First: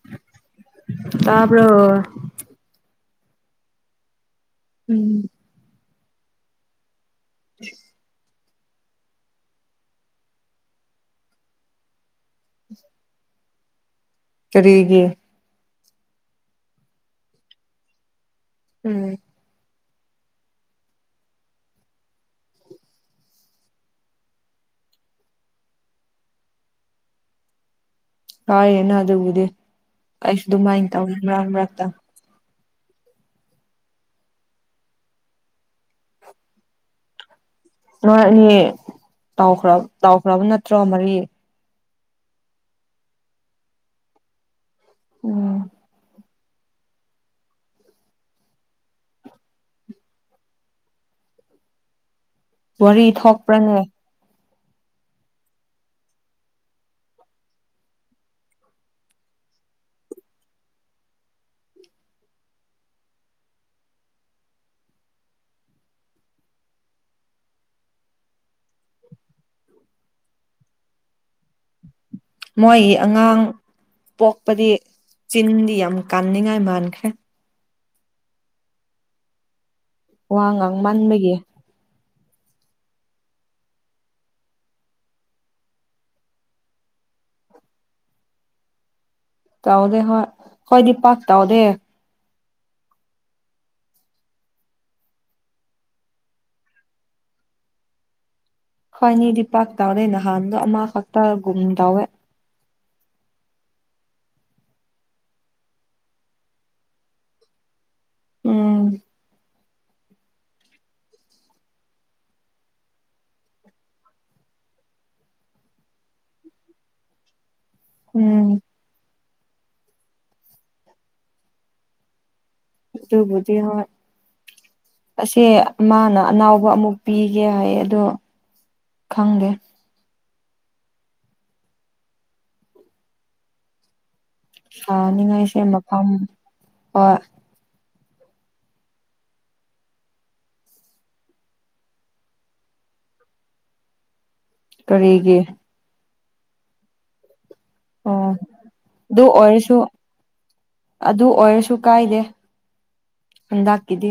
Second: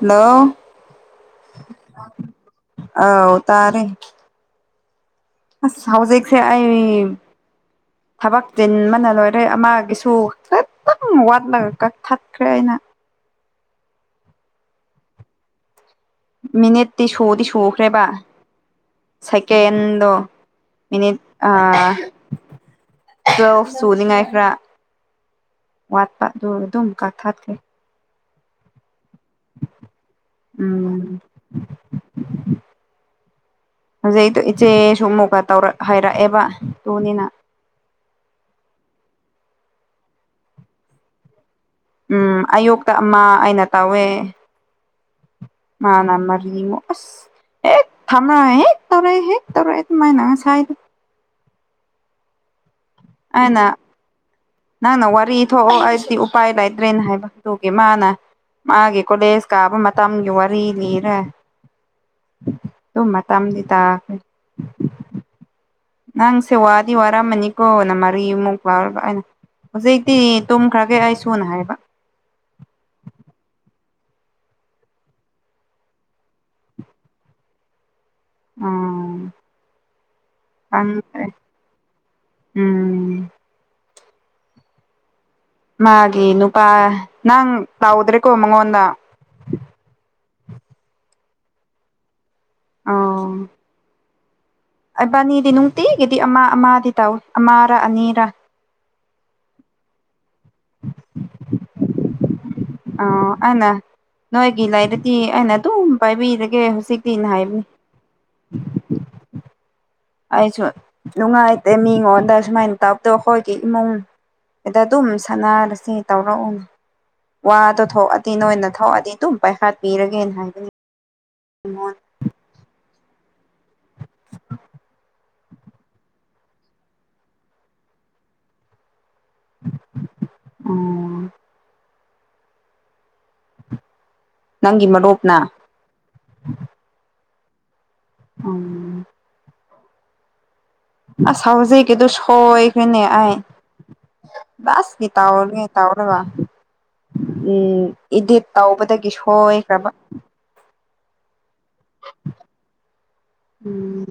Hello ꯇꯥꯕ꯭ꯔꯣ ꯑꯥꯎ ꯇꯥꯔꯦ ꯎꯝ ꯑꯁ ꯍꯧꯖꯤꯛꯁꯦ ꯑꯩ ꯂꯧꯁꯤꯟꯕ ꯉꯝꯗꯕ ꯊꯕꯛ ꯆꯤꯟꯕꯅ ꯂꯣꯏꯔꯦ ꯑꯃꯒꯤꯁꯨ ꯈꯤꯇꯪ ꯋꯥꯠꯂꯒ ꯀꯛꯊꯠꯈ꯭ꯔꯦ ꯑꯩꯅ ꯀꯔꯤꯒꯤ ꯃꯤꯅꯤꯠꯇꯤ ꯁꯨꯗꯤ ꯁꯨꯈ꯭ꯔꯦꯕ ꯎꯝ ꯁꯦꯀꯦꯟꯗꯣ ꯃꯤꯅꯤꯠ ꯑꯥ ꯇꯨꯋꯦꯜꯐ ꯁꯨꯅꯤꯡꯉꯥꯏ ꯈꯔ ꯋꯥꯠꯄ ꯑꯗꯨ ꯑꯗꯨꯝ ꯀꯥꯛꯊꯠꯈ꯭ꯔꯦ ꯀꯥꯏꯒꯤꯅꯣ ꯑꯗꯨꯕꯨꯗꯤ ꯑꯩꯁꯨ ꯑꯗꯨꯃꯥꯏ ꯎꯝ ꯇꯧꯋꯤ ꯃꯔꯛ ꯃꯔꯛꯇ ꯍꯧꯖꯤꯛꯇꯣ ꯏꯆꯦꯁꯨ ꯑꯃꯨꯛꯀ ꯇꯧꯔꯛ ꯍꯥꯏꯔꯛꯑꯦꯕ ꯇꯨꯅꯤꯅ ꯅꯣꯏ ꯑꯅꯤ ꯇꯧꯈ꯭ꯔ ꯇꯧꯈ꯭ꯔꯕ ꯅꯠꯇ꯭ꯔꯣ ꯃꯔꯤ ꯎꯝ ꯑꯌꯣꯛꯇ ꯑꯃ ꯑꯩꯅ ꯇꯧꯋꯦ ꯎꯝ ꯃꯥꯅ ꯃꯔꯤꯃꯨꯛ ꯑꯁ ꯍꯦꯛ ꯊꯝꯔ ꯍꯦꯛ ꯇꯧꯔ ꯍꯦꯛ ꯇꯧꯔ ꯑꯗꯨꯃꯥꯏꯅ ꯉꯁꯥꯏ ꯋꯥꯔꯤ ꯑꯩꯅ ꯊꯣꯛꯄ꯭ꯔꯅꯦ ꯅꯪꯅ ꯋꯥꯔꯤ ꯊꯣꯛꯑꯣ ꯑꯩꯗꯤ ꯎꯄꯥꯏ ꯂꯩꯇ꯭ꯔꯦꯅ ꯍꯥꯏꯕ ꯑꯗꯨꯒꯤ ꯃꯥꯅ ꯃꯥꯒꯤ ꯀꯣꯂꯦꯖ ꯀꯥꯕ ꯃꯇꯝꯒꯤ ꯋꯥꯔꯤ ꯂꯤꯔꯦ ꯇꯨꯃ ꯃꯇꯝꯗꯤ ꯇꯥꯈ꯭ꯔꯦ ꯅꯪ ꯁꯦ ꯋꯥꯗꯤ ꯋꯥꯔ ꯃꯅꯤ ꯀꯣꯅ ꯃꯥꯔꯤ ꯃꯨꯛ [unintelligible] ꯑꯩꯅ ꯍꯧꯖꯤꯛꯇꯤ ꯇꯨꯝꯈ꯭ꯔꯒꯦ ꯑꯩ ꯁꯨꯅ ꯍꯥꯏꯕ ꯃꯣꯏꯒꯤ ꯑꯉꯥꯡ ꯄꯣꯛꯄꯗꯤ ꯆꯤꯟꯗꯤ ꯌꯥꯝ ꯀꯥꯟꯅꯤꯡꯉꯥꯏ ꯃꯥꯟꯈ꯭ꯔꯦ ꯍꯣꯏ ꯋꯥ ꯉꯥꯡꯃꯟꯕꯒꯤ [unintelligible] ꯎꯝ ꯃꯥꯒꯤ ꯅꯨꯄꯥ ꯅꯪ ꯇꯧꯗ꯭ꯔꯦꯀꯣ ꯃꯉꯣꯟꯗ ꯇꯧꯗꯦ ꯍꯣꯏ ꯈꯣꯏꯗꯤ ꯄꯥꯛ ꯇꯧꯗꯦ ꯑꯣ ꯑꯩꯕꯥꯅꯤꯗꯤ ꯅꯨꯡꯇꯤꯒꯤꯗꯤ ꯑꯃ ꯑꯃꯗꯤ ꯇꯧꯋꯤ ꯑꯃꯔꯥ ꯑꯅꯤꯔꯥ ꯈꯣꯏꯅꯤꯗꯤ ꯄꯥꯛ ꯇꯧꯗꯩ ꯅꯍꯥꯟꯗꯣ ꯑꯃꯈꯛꯇꯥꯒꯨꯝ ꯇꯧꯋꯦ ꯑꯥꯎ ꯑꯩꯅ ꯅꯣꯏꯒꯤ ꯂꯩꯔꯗꯤ ꯑꯩꯅ ꯑꯗꯨꯝ ꯄꯥꯏꯕꯤꯔꯒꯦ ꯍꯧꯖꯤꯛꯇꯤꯅ ꯍꯥꯏꯕꯅꯦ ꯎꯝ ꯑꯩꯁꯨ ꯅꯨꯡꯉꯥꯏꯇꯦ ꯃꯤꯉꯣꯟꯗ ꯁꯨꯃꯥꯏꯅ ꯇꯧꯕꯇꯣ ꯑꯈꯣꯏꯒꯤ ꯏꯃꯨꯡ ꯑꯩꯗꯤ ꯑꯗꯨꯝ ꯁꯥꯟꯅꯔꯁꯤ ꯇꯧꯔꯛꯎꯅꯤ ꯋꯥꯗꯣ ꯊꯣꯛꯑꯗꯤ ꯎꯝ ꯅꯣꯏꯅ ꯊꯣꯛꯑꯗꯤ ꯑꯗꯨꯝ ꯄꯥꯏꯈꯠꯄꯤꯔꯒꯦꯅ ꯍꯥꯏꯕꯅꯤ ꯉꯣꯟ ꯑꯗꯨꯕꯨꯗꯤ ꯍꯣꯏ꯫ ꯑꯁꯦ ꯃꯥꯅ ꯑꯅꯥꯎꯕ ꯑꯃꯨꯛ ꯄꯤꯒꯦ ꯍꯥꯏꯌꯦ ꯑꯗꯣ ꯈꯪꯗꯦ ꯎꯝ ꯅꯪꯒꯤ ꯃꯔꯨꯞꯅ ꯊꯥꯅꯤꯡꯉꯥꯏꯁꯦ ꯃꯐꯝ ꯍꯣꯏ ꯂꯧꯁꯤꯟꯕ ꯉꯝꯗꯕ ꯑꯁ ꯍꯧꯖꯤꯛꯀꯤꯗꯣ ꯁꯣꯏꯈ꯭ꯔꯦꯅꯦ ꯑꯩ ꯂꯥꯁꯀꯤ ꯀꯔꯤꯒꯤ ꯇꯧꯔꯤ ꯇꯧꯔꯒ ꯎꯝ ꯑꯣ ꯏꯗꯤꯠ ꯇꯧꯕꯗꯒꯤ ꯑꯗꯨ ꯑꯣꯏꯔꯁꯨ ꯁꯣꯏꯈ꯭ꯔꯕ꯫ ꯑꯗꯨ ꯑꯣꯏꯔꯁꯨ ꯀꯥꯏꯗꯦ ꯎꯝ ꯍꯟꯗꯥꯛꯀꯤꯗꯤ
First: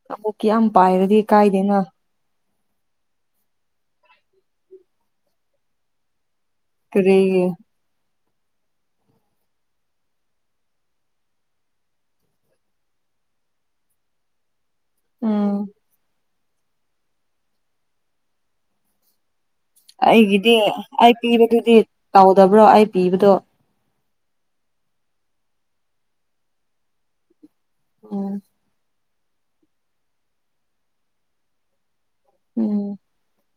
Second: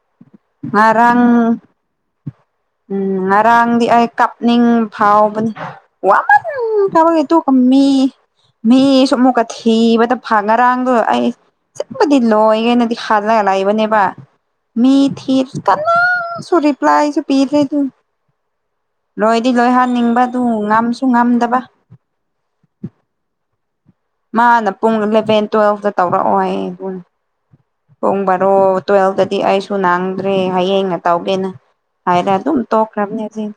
[unintelligible] ꯄꯥꯏꯔꯗꯤ ꯉꯔꯥꯡ ꯀꯥꯏꯗꯦꯅ ꯎꯝ ꯉꯔꯥꯡꯗꯤ ꯑꯩ ꯀꯞꯅꯤꯡ ꯐꯥꯎꯕꯅꯤ ꯋꯥꯃꯟ ꯈꯔꯕꯒꯤ ꯀꯔꯤꯒꯤ ꯇꯨꯝꯃꯤ ꯃꯤꯁꯨ ꯑꯃꯨꯛꯀ ꯊꯤꯕꯗ ꯐ ꯉꯔꯥꯡꯗꯣ ꯑꯩ ꯑꯁꯦꯡꯕꯗꯤ ꯂꯣꯏꯒꯦꯅꯗꯤ ꯍꯥꯜꯂꯒ ꯂꯩꯕꯅꯦꯕ ꯃꯤ ꯊꯤ ꯎꯝ [unintelligible] ꯀꯅꯥꯁꯨ ꯔꯤꯄ꯭꯭ꯂꯥꯏꯁꯨ ꯄꯤꯗꯦ ꯗꯨꯅꯤ ꯂꯣꯏꯗꯤ ꯂꯣꯏꯍꯟ ꯇꯨꯝꯅꯤꯡꯕꯗꯨ ꯉꯝꯁꯨ ꯉꯥꯝꯗꯕ ꯀꯧꯗꯕ꯭ꯔꯣ ꯑꯩ ꯄꯤꯕꯗꯣ ꯃꯥꯅ ꯄꯨꯡ ꯏꯂꯚꯦꯟ ꯇꯨꯋꯦꯜꯐꯇ ꯇꯧꯔꯛꯑꯣ ꯍꯥꯏꯌꯦ ꯑꯗꯨꯅ ꯄꯨꯡ ꯎꯝ ꯕꯥꯔꯣ ꯇꯨꯋꯦꯜꯇꯗꯤ ꯑꯩꯁꯨ ꯅꯥꯡꯗ꯭ꯔꯦ ꯍꯌꯦꯡꯅ ꯇꯧꯒꯦꯅ ꯍꯥꯏꯔ ꯑꯗꯨꯝ ꯎꯝ ꯇꯣꯛꯈ꯭ꯔꯝꯅꯤ ꯑꯗꯨꯏ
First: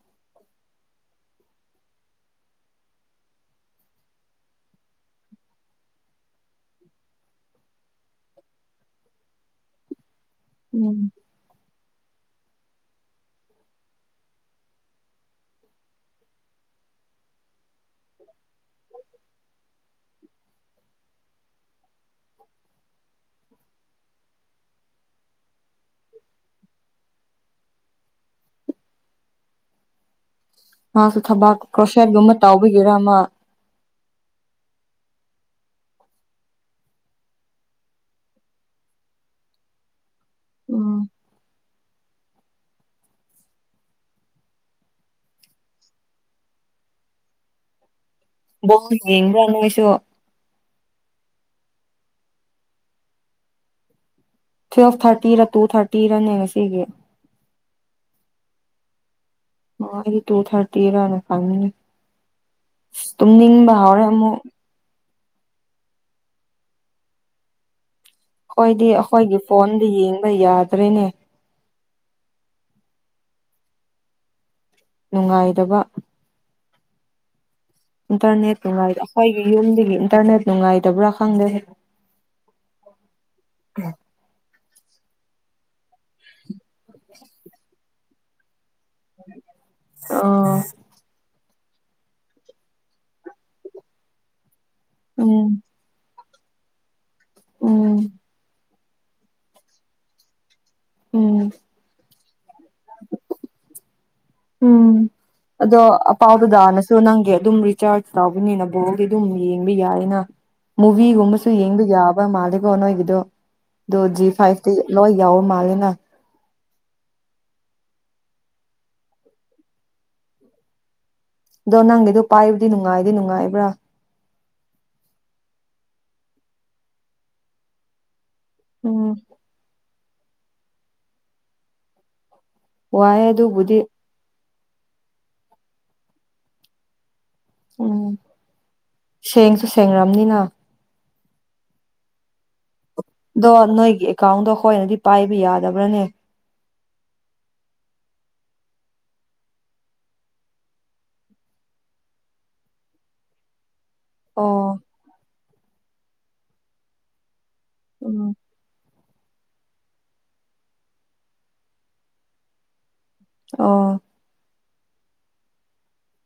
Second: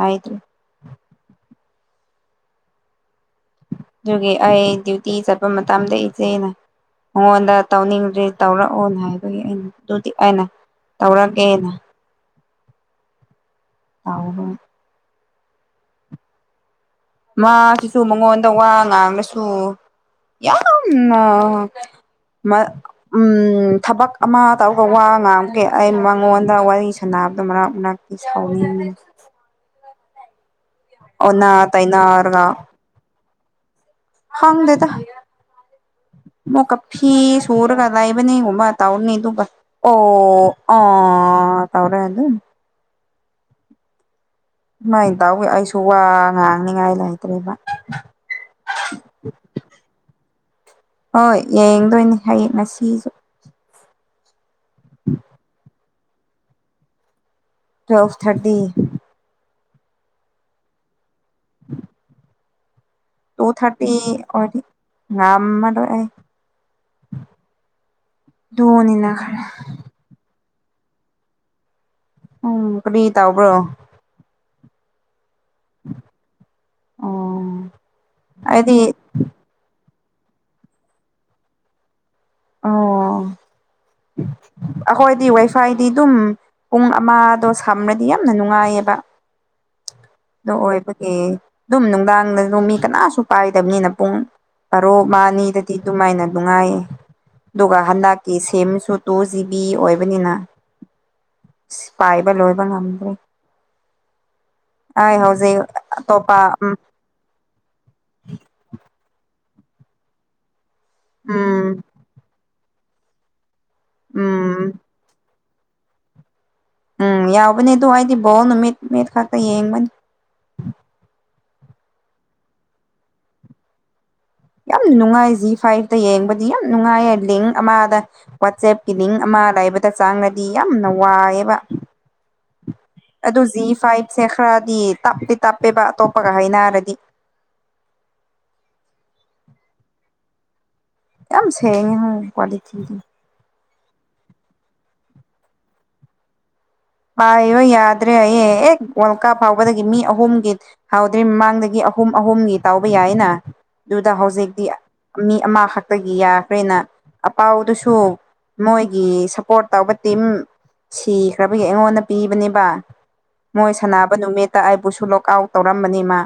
ꯍꯥꯏꯗ꯭ꯔꯤ ꯑꯗꯨꯒꯤ ꯑꯩ ꯗ꯭ꯌꯨꯇꯤ ꯆꯠꯄ ꯃꯇꯝꯗ ꯏꯆꯦꯅ ꯃꯉꯣꯟꯗ ꯇꯧꯅꯤꯡꯗꯔꯦ ꯇꯧꯔꯛꯑꯣꯅ ꯍꯥꯏꯕꯒꯤ ꯑꯩꯅ ꯑꯗꯨꯗꯤ ꯑꯩꯅ ꯎꯝ ꯇꯧꯔꯛꯀꯦꯅ ꯇꯥꯎꯗꯨꯡ ꯃꯥꯀꯤꯁꯨ ꯃꯉꯣꯟꯗ ꯋꯥ ꯉꯥꯡꯉꯁꯨ ꯌꯥꯝꯅ ꯃ [unintelligible] ꯎꯝ ꯊꯕꯛ ꯑꯃ ꯇꯧꯕ ꯋꯥ ꯉꯥꯡꯕꯒꯤ ꯑꯩ ꯃꯉꯣꯟꯗ ꯋꯥꯔꯤ ꯁꯥꯟꯅꯕꯗꯣ ꯃꯔꯛ ꯃꯔꯛ ꯁꯥꯎꯅꯤꯡꯏ ꯃꯥꯁꯨ ꯑꯣꯟꯅ ꯊꯕꯥꯛ ꯀ꯭ꯔꯣꯁꯠꯒꯨꯝꯕ ꯇꯩꯅꯔꯒ ꯇꯧꯕꯒꯤꯔꯥ ꯑꯃ ꯍꯪꯗꯦꯗ ꯑꯃꯨꯛꯀ ꯐꯤ ꯁꯨꯔꯒ ꯂꯩꯕꯅꯦ ꯒꯨꯕ ꯇꯧꯅꯤ ꯑꯗꯨꯒ ꯑꯣ ꯎꯝ ꯑꯣ ꯇꯧꯔꯦ ꯑꯗꯨꯝ ꯁꯨꯃꯥꯏꯅ ꯇꯧꯋꯤ ꯑꯩꯁꯨ ꯋꯥ ꯉꯥꯡꯅꯤꯉꯥꯏ ꯂꯩꯇ꯭ꯔꯦꯕ ꯕꯣꯜ ꯌꯦꯡꯕ꯭ꯔꯥ ꯅꯣꯏꯁꯨ ꯍꯣꯏ ꯌꯦꯡꯗꯣꯏꯅꯦ ꯍꯌꯦꯡ ꯉꯁꯤꯖꯨ ꯇꯨꯋꯦꯜꯐ ꯊꯥꯔꯇꯤꯔ ꯇꯨ ꯊꯥꯔꯇꯤꯔꯅꯦ ꯉꯁꯤꯒꯤ ꯇ꯭ꯋꯦꯜꯞ ꯊꯥꯔꯇꯤ ꯑꯣ ꯑꯩꯗꯤ ꯇꯨ ꯊꯥꯔꯇꯤꯔꯅ ꯈꯥꯟꯕꯅꯤ ꯑꯁ ꯇꯨ ꯇꯨꯝꯅꯤꯡꯕ ꯍꯧꯔꯦ ꯊꯥꯔꯇꯤ ꯑꯃꯨꯛ ꯑꯣꯏꯔꯗꯤ ꯉꯝꯃꯔꯣꯏ ꯑꯩ ꯑꯩꯏꯗꯤ ꯑꯗꯨꯅꯤꯅ ꯑꯩꯈꯣꯏꯒꯤ ꯈꯔ ꯐꯣꯟꯗ ꯌꯦꯡꯕ ꯌꯥꯗ꯭ꯔꯦꯅꯦ꯫ ꯎꯝ ꯀꯔꯤ ꯇꯥꯎꯕ꯭ꯔꯣ ꯅꯨꯡꯉꯥꯏꯗꯕ ꯑꯣ ꯏꯟꯇꯔꯅꯦꯠ ꯑꯩꯗꯤ ꯅꯨꯡꯉꯥꯏ ꯑꯈꯣꯏꯒꯤ ꯌꯨꯝꯗꯒꯤ ꯏꯟꯇꯔꯅꯦꯠ ꯅꯨꯡꯉꯥꯏꯇꯕ꯭ꯔꯥ ꯈꯪꯗꯦꯍꯦ ꯑꯣ ꯑꯩꯈꯣꯏꯗꯤ ꯋꯥꯏꯐꯥꯏꯗꯤ ꯑꯗꯨꯝ ꯄꯨꯡ ꯑꯃꯗꯣ ꯁꯝꯔꯗꯤ ꯌꯥꯝꯅ ꯅꯨꯡꯉꯥꯏꯌꯦꯕ [inaudible] ꯗꯨ ꯎꯝ ꯑꯣꯏꯕꯒꯤ ꯗꯨꯝ ꯅꯨꯡꯗꯥꯡꯗꯁꯨ ꯃꯤ ꯀꯅꯥꯁꯨ ꯄꯥꯏꯗꯕꯅꯤꯅ ꯄꯨꯡ ꯑꯔꯣ ꯃꯥꯅꯤꯗꯗꯤ ꯑꯗꯨꯃꯥꯏꯅ ꯅꯨꯡꯉꯥꯏꯌꯦ ꯑꯗꯨꯒ ꯎꯝ ꯍꯟꯗꯛꯀꯤ ꯁꯦꯝꯁꯨ ꯇꯨ ꯖꯤꯕꯤ ꯑꯣꯏꯕꯅꯤꯅ ꯎꯝ ꯄꯥꯏꯕ ꯂꯣꯏꯕ ꯉꯝꯗ꯭ꯔꯦ ꯎꯝ ꯑꯩ ꯍꯧꯖꯤꯛ ꯑꯗꯣ ꯑꯇꯣꯞꯄ ꯎꯝ ꯑꯄꯥꯎꯗꯨꯗꯥꯅꯁꯨ [unintelligible] ꯅꯪꯒꯤ ꯑꯗꯨꯝ ꯆꯥꯔꯖ ꯇꯥꯎꯕꯅꯤꯅ ꯕꯣꯜꯗꯤ ꯑꯗꯨꯝ ꯌꯦꯡꯕ ꯌꯥꯏꯌꯦꯅ ꯃꯨꯚꯤꯒꯨꯝꯕꯁꯨ ꯎꯝ ꯌꯦꯡꯕ ꯌꯥꯕ ꯃꯥꯜꯂꯦꯀꯣ ꯅꯣꯏꯒꯤꯗꯣ ꯗꯣ ꯖꯤ ꯐꯥꯏꯚꯇꯤ ꯎꯝ ꯂꯣꯏ ꯌꯥꯎ ꯃꯥꯜꯂꯦꯅ ꯎꯝ ꯌꯥꯎꯕꯅꯦ ꯑꯗꯨ ꯑꯩꯗꯤ ꯕꯣꯜ ꯅꯨꯃꯤꯠ ꯅꯨꯃꯤꯠ ꯈꯛꯇ ꯌꯦꯡꯕꯅꯤ ꯑꯗꯣ ꯅꯪꯒꯤꯗꯣ ꯄꯥꯏꯕꯗꯤ ꯅꯨꯡꯉꯥꯏꯗꯤ ꯅꯨꯡꯉꯥꯏꯕ꯭ꯔꯥ ꯌꯥꯝ ꯅꯨꯡꯉꯥꯏ ꯖꯤ ꯐꯥꯏꯚꯇ ꯌꯦꯡꯕꯗꯤ ꯌꯥꯝ ꯅꯨꯡꯉꯥꯏꯌꯦ ꯂꯤꯡ ꯑꯃꯥꯗ ꯋꯥꯆꯦꯞꯀꯤ ꯎꯝ ꯂꯤꯡ ꯑꯃ ꯂꯩꯥꯏꯕꯗ ꯆꯪꯔꯗꯤ ꯌꯥꯝꯅ ꯋꯥꯏꯑꯦꯕ ꯋꯥꯏꯑꯦ ꯑꯗꯨ ꯖꯤ ꯑꯗꯨꯕꯨꯗꯤ ꯐꯥꯏꯚꯁꯦ ꯈꯔꯗꯤ ꯇꯞꯇꯤ ꯇꯞꯄꯦꯕ ꯑꯇꯣꯞꯄꯒ ꯍꯥꯏꯅꯔꯗꯤ ꯎꯝ ꯁꯦꯡꯁꯨ ꯁꯦꯡꯔꯝꯅꯤꯅ ꯌꯥꯝ ꯁꯦꯡꯉꯦ ꯍꯥꯏ ꯀ꯭ꯋꯥꯂꯤꯇꯤꯗꯤ ꯑꯗꯣ ꯅꯣꯏꯒꯤ ꯑꯦꯀꯥꯎꯟꯗꯣ ꯑꯩꯈꯣꯏꯅꯗꯤ ꯄꯥꯏꯕ ꯌꯥꯗꯕ꯭ꯔꯥꯅꯦ ꯄꯥꯏꯔꯣ ꯌꯥꯗ꯭ꯔꯦ ꯍꯥꯏꯌꯦ ꯍꯦꯛ ꯋꯥꯜ ꯀꯥꯞ ꯍꯧꯕꯗꯒꯤ ꯃꯤ ꯑꯍꯨꯝꯒꯤ ꯍꯥꯎꯗ꯭ꯔꯤ ꯃꯃꯥꯡꯗꯒꯤ ꯑꯍꯨꯝ ꯑꯍꯨꯝꯒꯤ ꯇꯥꯎꯕ ꯌꯥꯏꯌꯦꯅ ꯑꯗꯨꯗ ꯍꯧꯖꯤꯛꯇꯤ ꯑꯣ ꯃꯤ ꯑꯃꯈꯛꯇꯒꯤ ꯌꯥꯈ꯭ꯔꯦꯅ ꯑꯄꯥꯎꯗꯨꯁꯨ ꯎꯝ ꯃꯣꯏꯒꯤ ꯁꯞꯄꯣꯔꯠ ꯇꯧꯕ ꯇꯤꯝ ꯁꯤꯈ꯭ꯔꯕ ꯑꯩꯒꯤ ꯑꯩꯉꯣꯟꯗ ꯄꯤꯕꯅꯦꯕ ꯃꯣꯏ ꯑꯣ ꯁꯥꯟꯅꯕ ꯅꯨꯃꯤꯠ꫰꫰ ꯇ ꯑꯩꯕꯨꯁꯨ ꯂꯣꯛ ꯑꯥꯎꯠ ꯇꯧꯔꯝꯃꯥꯅꯤ ꯃꯥ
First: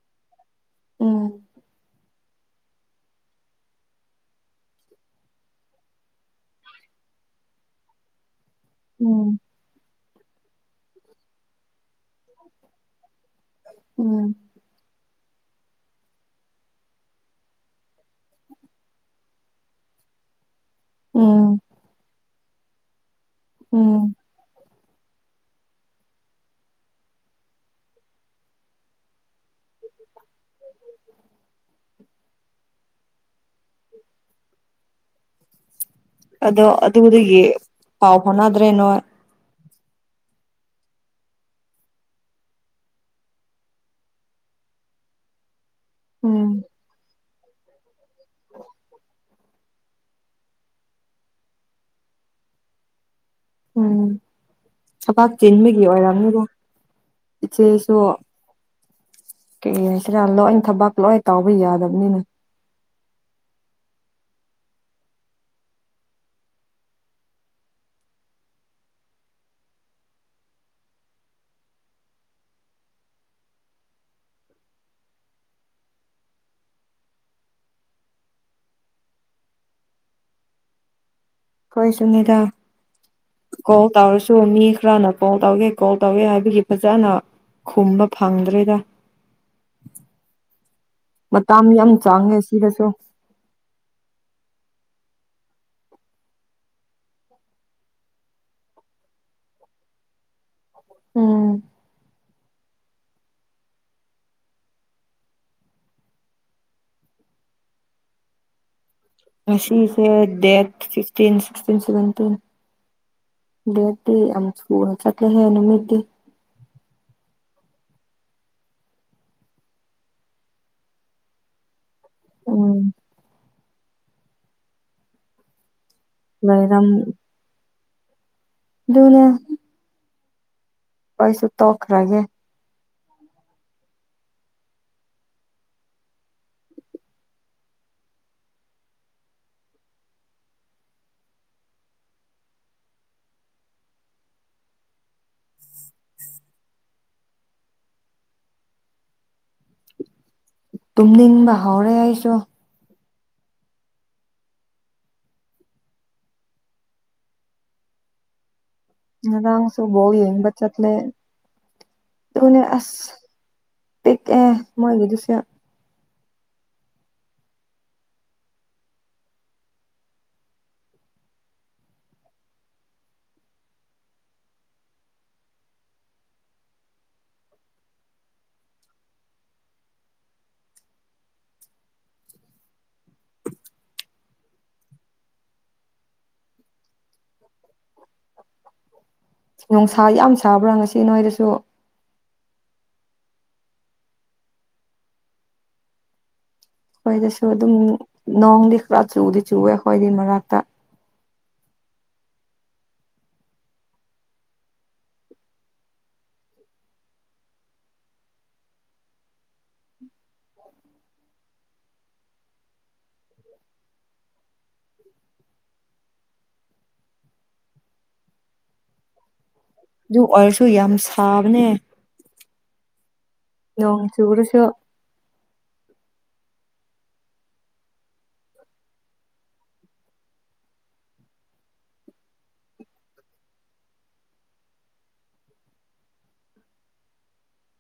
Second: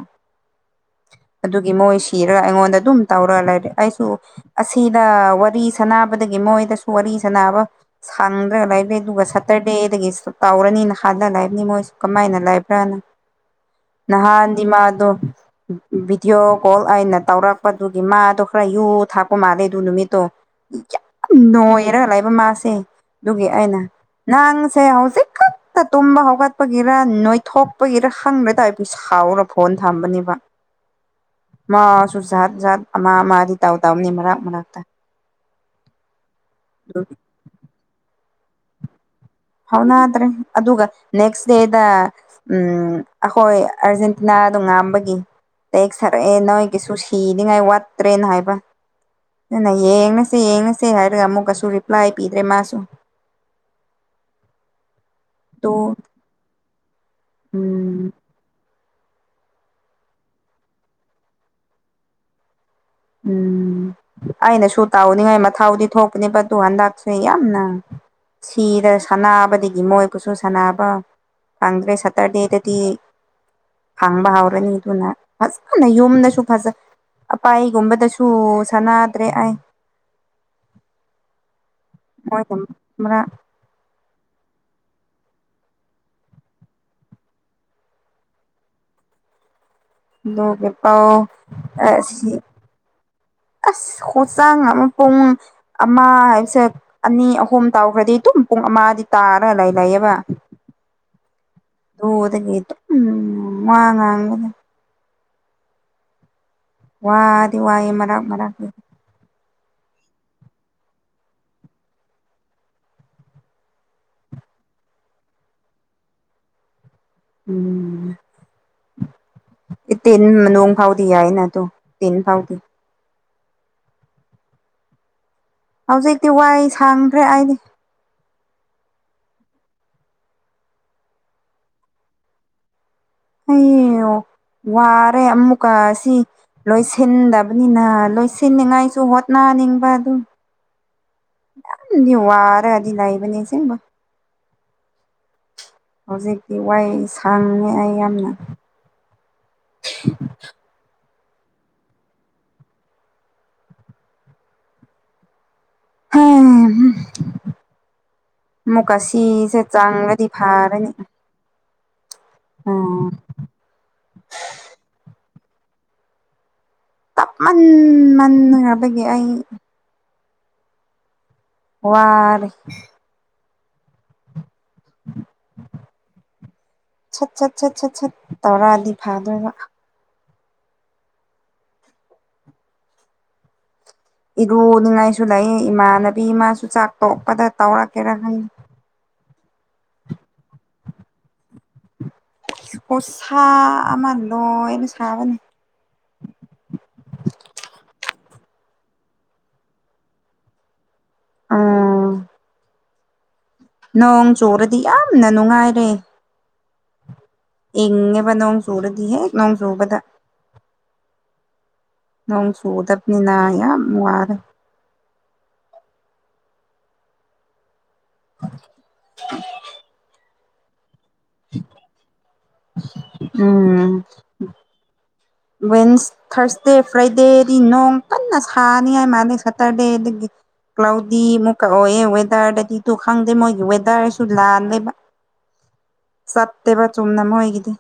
ꯎꯝ ꯑꯗꯨꯒꯤ ꯃꯣꯏ꯫ ꯀꯤꯔꯒ ꯑꯩꯉꯣꯟꯗ ꯑꯗꯨꯝ ꯇꯧꯔꯒ ꯂꯩꯔꯦ ꯑꯩꯁꯨ꯫ ꯑꯁꯤꯗ ꯋꯥꯔꯤ ꯁꯅꯕꯗꯒꯤ ꯃꯣꯏꯗꯁꯨ ꯋꯥꯔꯤ ꯁꯥꯅꯕ ꯁꯥꯡꯗ꯭ꯔꯒ ꯂꯩꯔꯦ꯫ ꯂꯦ ꯑꯗꯨꯒ ꯎꯝ ꯁꯇꯔꯗꯦꯗꯒꯤꯁꯨ ꯇꯧꯔꯅꯤꯅ ꯍꯥꯜꯂ ꯂꯩꯕꯅꯤ ꯃꯣꯏꯁꯨ ꯀꯃꯥꯏꯅ ꯂꯩꯕ꯭ꯔꯥꯅ ꯎꯝ ꯅꯍꯥꯟꯗꯤ ꯃꯥꯗꯣ ꯚꯤꯗꯤꯑꯣ ꯀꯣꯜ ꯑꯩꯅ ꯇꯧꯔꯛꯄꯗꯨꯒꯤ ꯃꯥꯗꯣ ꯈꯔ ꯌꯨ ꯊꯥꯛꯄ ꯃꯥꯜꯂꯦ ꯑꯗꯨ ꯅꯨꯃꯤꯠꯇꯣ꯫ ꯌꯥꯝ ꯎꯝ ꯅꯣꯏꯔ ꯂꯩꯕ ꯃꯥꯁꯦ ꯑꯗꯨꯒꯤ ꯑꯩꯅ ꯎꯝ ꯅꯪꯁꯦ ꯍꯧ [inaudible] ꯇꯨꯝꯕ ꯍꯧꯒꯠꯄꯒꯤꯔ ꯅꯣꯏꯊꯣꯛꯄꯒꯤꯔ ꯈꯪꯗ꯭ꯔꯦ [unintelligible] ꯁꯥꯎꯔ ꯐꯣꯟ ꯊꯝꯕꯅꯦꯕ [inaudible] ꯃꯥꯁꯨ ꯖꯥꯠ ꯖꯥꯠ ꯑꯃ ꯑꯃꯗꯤ ꯇꯧꯗꯝꯅꯤ ꯃꯔꯛ ꯃꯔꯛꯇ ꯑꯗꯣ ꯑꯗꯨ ꯑꯗꯨꯒꯤ ꯄꯥꯎ ꯐꯥꯎꯅꯗ꯭ꯔꯦ ꯅꯣꯏ ꯍꯧꯅꯗ꯭ꯔꯦ ꯑꯗꯨꯒ ꯅꯦꯛꯁ ꯗꯦꯗ ꯎꯝ ꯑꯩꯈꯣꯏ ꯑꯥꯔꯖꯦꯟꯇꯤꯅꯗꯣ ꯉꯥꯝꯕꯒꯤ ꯇꯦꯛꯁ ꯊꯥꯔꯛꯑꯦ ꯎꯝ ꯅꯣꯏꯒꯤꯁꯨ ꯁꯤꯅꯤꯉꯥꯏ ꯋꯥꯠꯇ꯭ꯔꯦꯅ ꯍꯥꯏꯕ ꯑꯩꯅ ꯌꯦꯡꯉꯁꯦ ꯌꯦꯡꯉꯁꯦ ꯍꯥꯏꯔꯒ ꯑꯃꯨꯛꯀꯁꯨ ꯔꯤꯄ꯭ꯂꯥꯏ ꯄꯤꯗ꯭ꯔꯦ ꯃꯥꯁꯨ ꯎꯝ ꯊꯕꯥꯛ ꯑꯗꯨ ꯆꯤꯟꯕꯒꯤ ꯑꯣꯏꯔꯝꯅꯤꯗ ꯏꯆꯦꯁꯨ ꯎꯝ ꯀꯩ ꯍꯥꯏꯁꯤꯔ ꯂꯣꯏ ꯊꯕꯛ ꯂꯣꯏ ꯇꯥꯎꯕ ꯌꯥꯗꯕꯅꯤꯅ ꯎꯝ ꯑꯩꯅꯁꯨ ꯇꯥꯎꯅꯤꯡꯉꯥꯏ ꯃꯊꯥꯎꯗꯤ ꯊꯣꯛꯄꯅꯦꯕ ꯑꯗꯨ ꯍꯟꯗꯛꯁꯦ ꯌꯥꯝꯅ ꯁꯤꯗ ꯁꯥꯟꯅꯕꯗꯒꯤ ꯃꯣꯏꯕꯨꯁꯨ ꯁꯥꯟꯅꯕ꯫ ꯅꯪꯗ꯭ꯔꯦ ꯁꯇ꯭ꯔꯗꯦꯗꯗꯤ꯫ ꯍꯥꯡꯕ ꯍꯧꯔꯅꯤ ꯑꯗꯨꯅ ꯐꯖꯅ ꯌꯨꯝꯗꯁꯨ ꯐꯖ ꯑꯥꯄꯥꯏ ꯒꯨꯝꯕꯗꯁꯨ ꯁꯥꯟꯅꯗ꯭ꯔꯦ ꯑꯩ ꯑꯩꯈꯣꯏ ꯁꯨꯅꯤꯗ ꯃꯣꯏꯅ ꯃꯔꯛ ꯀꯣꯜ ꯇꯧꯔꯁꯨ ꯃꯤ ꯈꯔꯅ ꯀꯣꯜ ꯇꯧꯒꯦ ꯀꯣꯜ ꯇꯧꯒꯦ ꯍꯥꯏꯕꯒꯤ ꯐꯖꯅ ꯈꯨꯝꯕ ꯐꯪꯗ꯭ꯔꯦꯗ ꯂꯒꯦ ꯄꯥꯎꯑꯣ ꯃꯇꯝ ꯌꯥꯝ ꯑꯁꯤ ꯆꯪꯉꯦ ꯁꯤꯗꯁꯨ ꯑꯁ ꯍꯣꯆꯥꯡ ꯑꯃ ꯄꯨꯡ ꯑꯃ ꯍꯥꯏꯕꯁꯦ ꯑꯅꯤ ꯑꯍꯨꯝ ꯇꯧꯈ꯭ꯔꯗꯤ ꯑꯗꯨꯝ ꯄꯨꯡ ꯑꯃ ꯇꯥꯔ ꯂꯩ ꯂꯩꯌꯦꯕ ꯎꯝ ꯑꯗꯨꯗꯒ ꯎꯝ ꯋꯥ ꯉꯥꯡ ꯋꯥꯗꯤ ꯋꯥꯌꯦ ꯃꯔꯥꯛ ꯃꯔꯥꯛ ꯉꯁꯤꯁꯦ ꯗꯦꯠ ꯐꯤꯞꯇꯤꯟ ꯁꯤꯛꯁꯇꯤꯟ ꯁꯚꯦꯟꯇꯤꯟ ꯗꯦꯠꯇꯤ ꯑꯃꯨꯛ ꯊꯨꯅ ꯆꯠꯂꯦꯍꯦ ꯅꯨꯃꯤꯠꯇꯤ ꯎꯝ ꯏꯇꯦꯟ ꯃꯥꯅꯨꯡ ꯐꯥꯎꯗꯤ ꯌꯥꯏꯅ ꯑꯗꯨ ꯇꯤꯟ ꯐꯥꯎꯇ ꯎꯝ ꯍꯧꯖꯤꯛꯇꯤ ꯋꯥꯏ ꯂꯩꯔꯝ ꯁꯥꯡꯗ꯭ꯔꯦ ꯑꯩꯗꯤ ꯑꯗꯨꯅ ꯄꯩꯁꯨ ꯇꯣꯛꯈ꯭ꯔꯒꯦ ꯑꯩꯌꯦꯡ ꯋꯥꯔꯦ ꯑꯃꯨꯛꯀꯥ ꯑꯁꯤ ꯂꯣꯏꯁꯤꯟꯗꯕꯅꯤꯅ ꯂꯣꯏꯁꯤꯟꯅꯤꯉꯥꯏꯁꯨ ꯍꯣꯠꯅꯅꯤꯡꯕ ꯑꯗꯨꯝ ꯌꯥꯝꯗꯤ ꯋꯥꯔꯒꯗꯤ ꯂꯩꯕꯅꯦ ꯑꯁꯦꯡꯕ ꯍꯧꯖꯤꯛꯇꯤ ꯋꯥꯏ ꯁꯥꯡꯉꯦ ꯑꯩ ꯌꯥꯝꯅ [unintelligible] ꯇꯨꯝꯅꯤꯡꯕ ꯍꯧꯔꯦ ꯑꯩꯁꯨ ꯎꯝ ꯑꯃꯨꯛꯀ ꯁꯤꯁꯦ ꯉꯔꯥꯡꯁꯨ ꯕꯣꯜ ꯆꯡꯂꯗꯤ ꯌꯦꯡꯕ ꯐꯔꯅꯤ ꯆꯠꯂꯦ ꯑꯗꯨꯅꯦ ꯎꯝ ꯑꯁ ꯄꯤꯛꯑꯦ ꯃꯣꯏꯒꯤꯗꯨꯁꯨ ꯇꯞ ꯃꯟꯃꯟꯈ꯭ꯔꯕꯒꯤ ꯑꯩ ꯋꯥꯔꯦ ꯁꯠ ꯁꯠ ꯁꯠ ꯁꯠ ꯁꯠ ꯇꯧꯔꯛꯑꯥꯗꯤ ꯐꯥꯗꯣꯏꯕ ꯏꯔꯨꯅꯤꯡꯉꯥꯏꯁꯨ ꯂꯩꯌꯦ ꯏꯃꯥꯟꯅꯕꯤ ꯃꯥꯁꯨ ꯆꯥꯛ ꯇꯣꯛꯄꯗ ꯇꯧꯔꯛꯀꯦꯔꯥ ꯈꯪꯗꯦ ꯅꯨꯡꯁꯥ ꯌꯥꯝ ꯁꯥꯕ꯭ꯔꯥ ꯉꯁꯤ ꯅꯣꯏꯗꯁꯨ ꯄꯣ ꯁꯥ ꯑꯃ ꯂꯣꯏꯅ ꯁꯥꯕꯅꯤ ꯑꯩꯈꯣꯏꯗꯁꯨ ꯑꯗꯨꯝ ꯅꯣꯡꯗꯤ ꯈꯔ ꯆꯨꯗꯤ ꯆꯨꯋꯦ ꯑꯩꯈꯣꯏꯗꯤ ꯃꯔꯛꯇ ꯑꯥ ꯅꯣꯡ ꯆꯨꯨꯔꯗꯤ ꯌꯥꯝꯅ ꯅꯨꯡꯉꯥꯏꯔꯦ ꯏꯡꯉꯦꯕ ꯅꯣꯡ ꯆꯨꯔꯗꯤ ꯍꯦꯛ ꯅꯣꯡ ꯆꯨꯕꯗ ꯅꯣꯡ ꯁꯨꯗꯕꯅꯤꯅ ꯌꯥꯝꯅ ꯋꯥꯔꯦ [unintelligible] ꯑꯗꯨ ꯑꯣꯏꯔꯁꯨ ꯌꯥꯝ ꯁꯥꯕꯅꯦ INAUDIBLE ꯅꫭꯡ ꯆꯨꯔꯁꯨ ꯋꯦꯟꯁ ꯊꯔꯁꯗꯦ ꯐ꯭ꯔꯥꯏꯗꯦꯗꯤ ꯅꯣꯡ ꯀꯟꯅ ꯁꯥꯅꯤꯡꯉꯥꯏ ꯃꯥꯜꯂꯦ ꯁꯇꯔꯗꯦꯗꯒꯤ ꯀ꯭ꯂꯥꯎꯗꯤ ꯑꯃꯨꯛꯀ ꯑꯣꯏꯌꯦ ꯋꯦꯗꯔꯗꯗꯤ ꯇꯨ ꯈꯪꯗꯦ ꯃꯣꯏꯒꯤ ꯋꯦꯗꯔꯁꯨ ꯂꯥꯜꯂꯦꯕ [unintelligible] ꯆꯠꯇꯦꯕ ꯆꯨꯝꯅ ꯃꯣꯏꯗꯤ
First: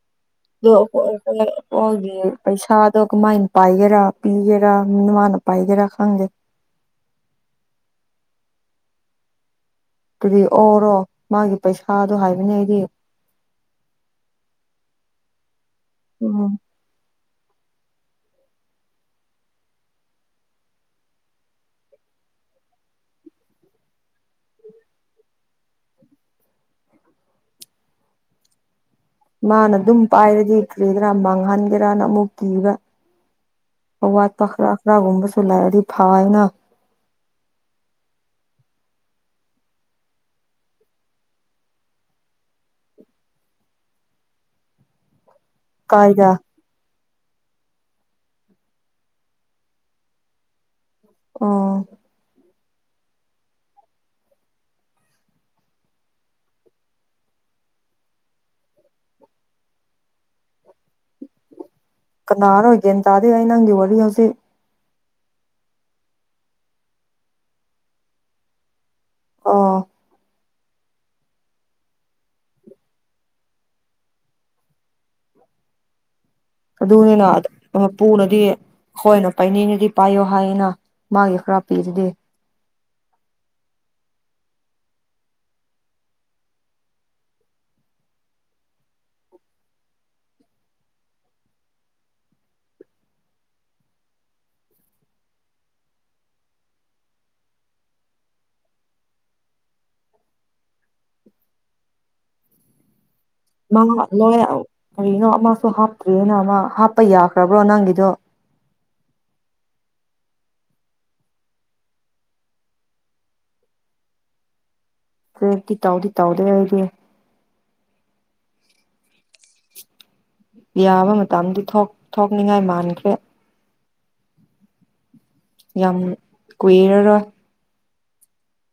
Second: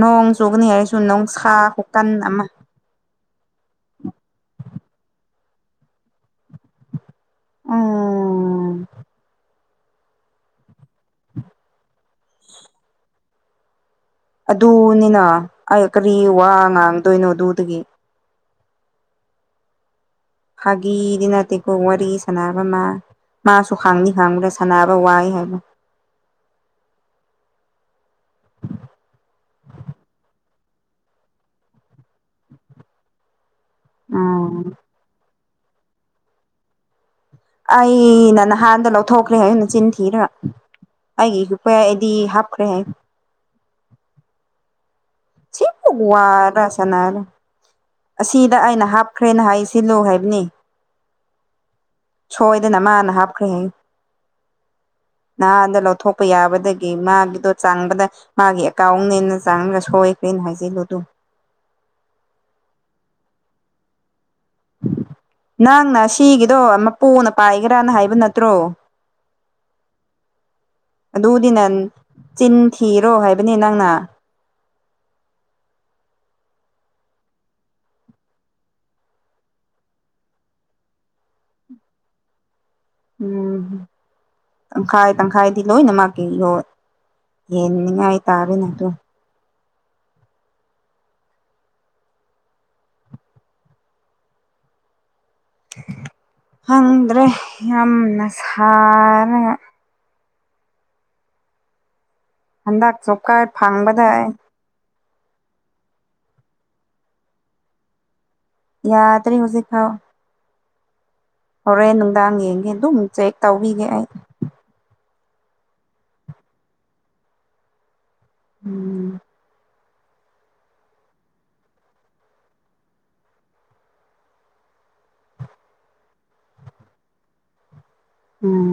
ꯅꯣꯡ ꯆꯣꯛꯒꯅꯤ ꯑꯗꯣ ꯍꯥꯏꯔꯁꯨ ꯑꯩꯈꯣꯏ ꯅꯪ ꯁꯥ ꯍꯨꯀꯟ ꯑꯃ ꯑꯗꯣ ꯀꯃꯥꯏꯅ ꯄꯥꯏꯒꯦꯔꯥ ꯄꯤꯒꯦꯔ ꯅꯃꯅ ꯄꯥꯏꯒꯦꯔꯥ ꯈꯪꯗꯦ ꯎꯝ ꯑꯗꯨꯗꯤ ꯑꯣꯔꯣ ꯃꯥꯒꯤ ꯄꯩꯁꯥꯗꯣ ꯍꯥꯏꯕꯅꯦ ꯑꯩꯗꯤ ꯑꯗꯨꯅꯤꯅ ꯑꯩ ꯀꯔꯤ ꯋꯥ ꯎꯝ ꯉꯥꯡꯗꯣꯏꯅꯣ ꯑꯗꯨꯗꯒꯤ ꯐꯥꯒꯤꯗꯤ ꯅꯠꯇꯦ ꯀꯣ ꯋꯥꯔꯤ ꯁꯥꯟꯅꯕ ꯑꯃ ꯃꯥꯁꯨ ꯍꯥꯡꯅꯤ ꯍꯥꯡꯕꯗꯥ ꯁꯥꯟꯅꯕ ꯋꯥꯏ ꯍꯥꯏꯕꯅꯦ ꯃꯥꯅ ꯑꯗꯨꯝ ꯄꯥꯏꯔꯗꯤ ꯀꯔꯤꯗꯔꯥ ꯃꯥꯡꯍꯟꯒꯦꯔꯅ ꯑꯃꯨꯛ ꯀꯤꯕ꯭ꯔꯥ ꯑꯋꯥꯠꯄ ꯈ꯭ꯔ ꯎꯝ ꯈ꯭ꯔꯥꯒꯨꯝꯕꯁꯨ ꯂꯥꯛꯑꯗꯤ ꯐꯩ ꯍꯥꯏꯅ ꯑꯩꯅ ꯅꯍꯥꯟꯗ ꯂꯧꯊꯣꯛꯈ꯭ꯔꯦ ꯑꯩꯅ ꯆꯤꯟ ꯊꯤꯔꯒ ꯑꯩꯒꯤ ꯏꯨꯄꯥꯌꯥ ꯑꯩ ꯗꯤ ꯍꯥꯞꯈ꯭ꯔꯦ ꯍꯥꯏꯌꯨ ꯁꯤꯕꯨ ꯀꯥꯏꯗ ꯋꯥꯔꯁꯅꯔ ꯑꯁꯤꯗ ꯑꯩꯅ ꯍꯥꯞꯈ꯭ꯔꯦꯅ ꯍꯥꯏꯁꯤ ꯂꯨ ꯍꯥꯏꯕꯅꯤ ꯑꫭ ꯁꯣꯏꯗꯅ ꯃꯥꯅ ꯍꯥꯞꯈ꯭ꯔꯦ ꯍꯥꯏ INAUDIBLE ꯅꯍꯥꯟꯗ ꯂꯧꯊꯣꯛꯄ ꯌꯥꯕꯗꯒꯤ ꯃꯥꯒꯤꯗꯣ ꯆꯥꯡꯕꯗ ꯃꯥꯒꯤ ꯑꯦꯀꯥꯎꯟꯅꯦꯅ ꯆꯥꯡꯉꯒ ꯁꯣꯏꯈꯥꯔꯦꯅ ꯍꯥꯏꯖꯤꯜꯂꯨ ꯑꯗꯨꯝ ꯀꯅꯥꯔ ꯒꯤꯌꯥꯟ ꯇꯥꯗꯦ ꯑꯩ ꯅꯪꯒꯤ ꯋꯥꯔꯤ ꯍꯧꯖꯤꯛ ꯅꯪꯅ ꯁꯤꯒꯤꯗꯣ ꯃꯄꯨꯅ ꯄꯥꯏꯒꯦꯔꯥꯅ ꯍꯥꯏꯕ ꯅꯠꯇ꯭ꯔꯣ ꯑꫭ ꯑꯗꯨꯗꯤ ꯅꯪ ꯆꯤꯟ ꯊꯤꯔꯣ ꯍꯥꯏꯕꯅꯤ ꯅꯪꯅ ꯑꯗꯨꯅꯤꯅ ꯄꯨꯅꯗꯤ ꯑꯈꯣꯏꯅ ꯄꯥꯏꯅꯤꯡꯂꯗꯤ ꯄꯥꯏꯌꯣ ꯍꯥꯏꯌꯦꯅ ꯃꯥꯒꯤ ꯈꯔ ꯄꯤꯔꯗꯤ ꯎꯝ ꯇꯪꯈꯥꯏ ꯇꯪꯈꯥꯏꯗꯤ ꯂꯣꯏꯅꯃꯛꯀꯤ ꯌꯦꯟꯅꯤꯡꯉꯥꯏ ꯇꯥꯔꯦꯅꯩ ꯑꯗꯨ ꯈꯪꯗ꯭ꯔꯦ ꯌꯥꯝꯅ ꯁꯥꯔꯒ ꯍꯟꯗꯛ ꯆꯣꯞꯀꯥꯔ ꯃꯥ ꯐꯥꯡꯕꯗꯏ ꯂꯣꯏ ꯀꯔꯤꯅꯣ ꯑꯃꯁꯨ ꯍꯥꯞꯇ꯭ꯔꯤꯅ ꯃꯥ ꯍꯥꯞꯄ ꯌꯥꯈ꯭ꯔꯕ꯭ꯔꯣ ꯅꯪꯒꯤꯗꯣ ꯌꯥꯗ꯭ꯔꯤ ꯍꯧꯖꯤꯛ ꯐꯥꯎ ꯍꯣꯔꯦꯟ ꯅꯨꯡꯗꯥꯡ ꯌꯦꯡꯒꯦ ꯑꯗꯨꯝ ꯆꯦꯛ ꯇꯧꯕꯤꯒꯦ ꯑꯩ UNINTELLIGIBLE ꯇꯥꯎꯗꯤ ꯇꯥꯎꯗ ꯑꯩꯗꯤ ꯎꯝ ꯌꯥꯕ ꯃꯇꯝꯗꯤ ꯊꯣꯛꯅꯤꯡꯉꯥꯏ ꯃꯥꯟꯈ꯭ꯔꯦ ꯌꯥꯝ ꯀꯨꯏꯔꯔꯣꯏ ꯎꯝ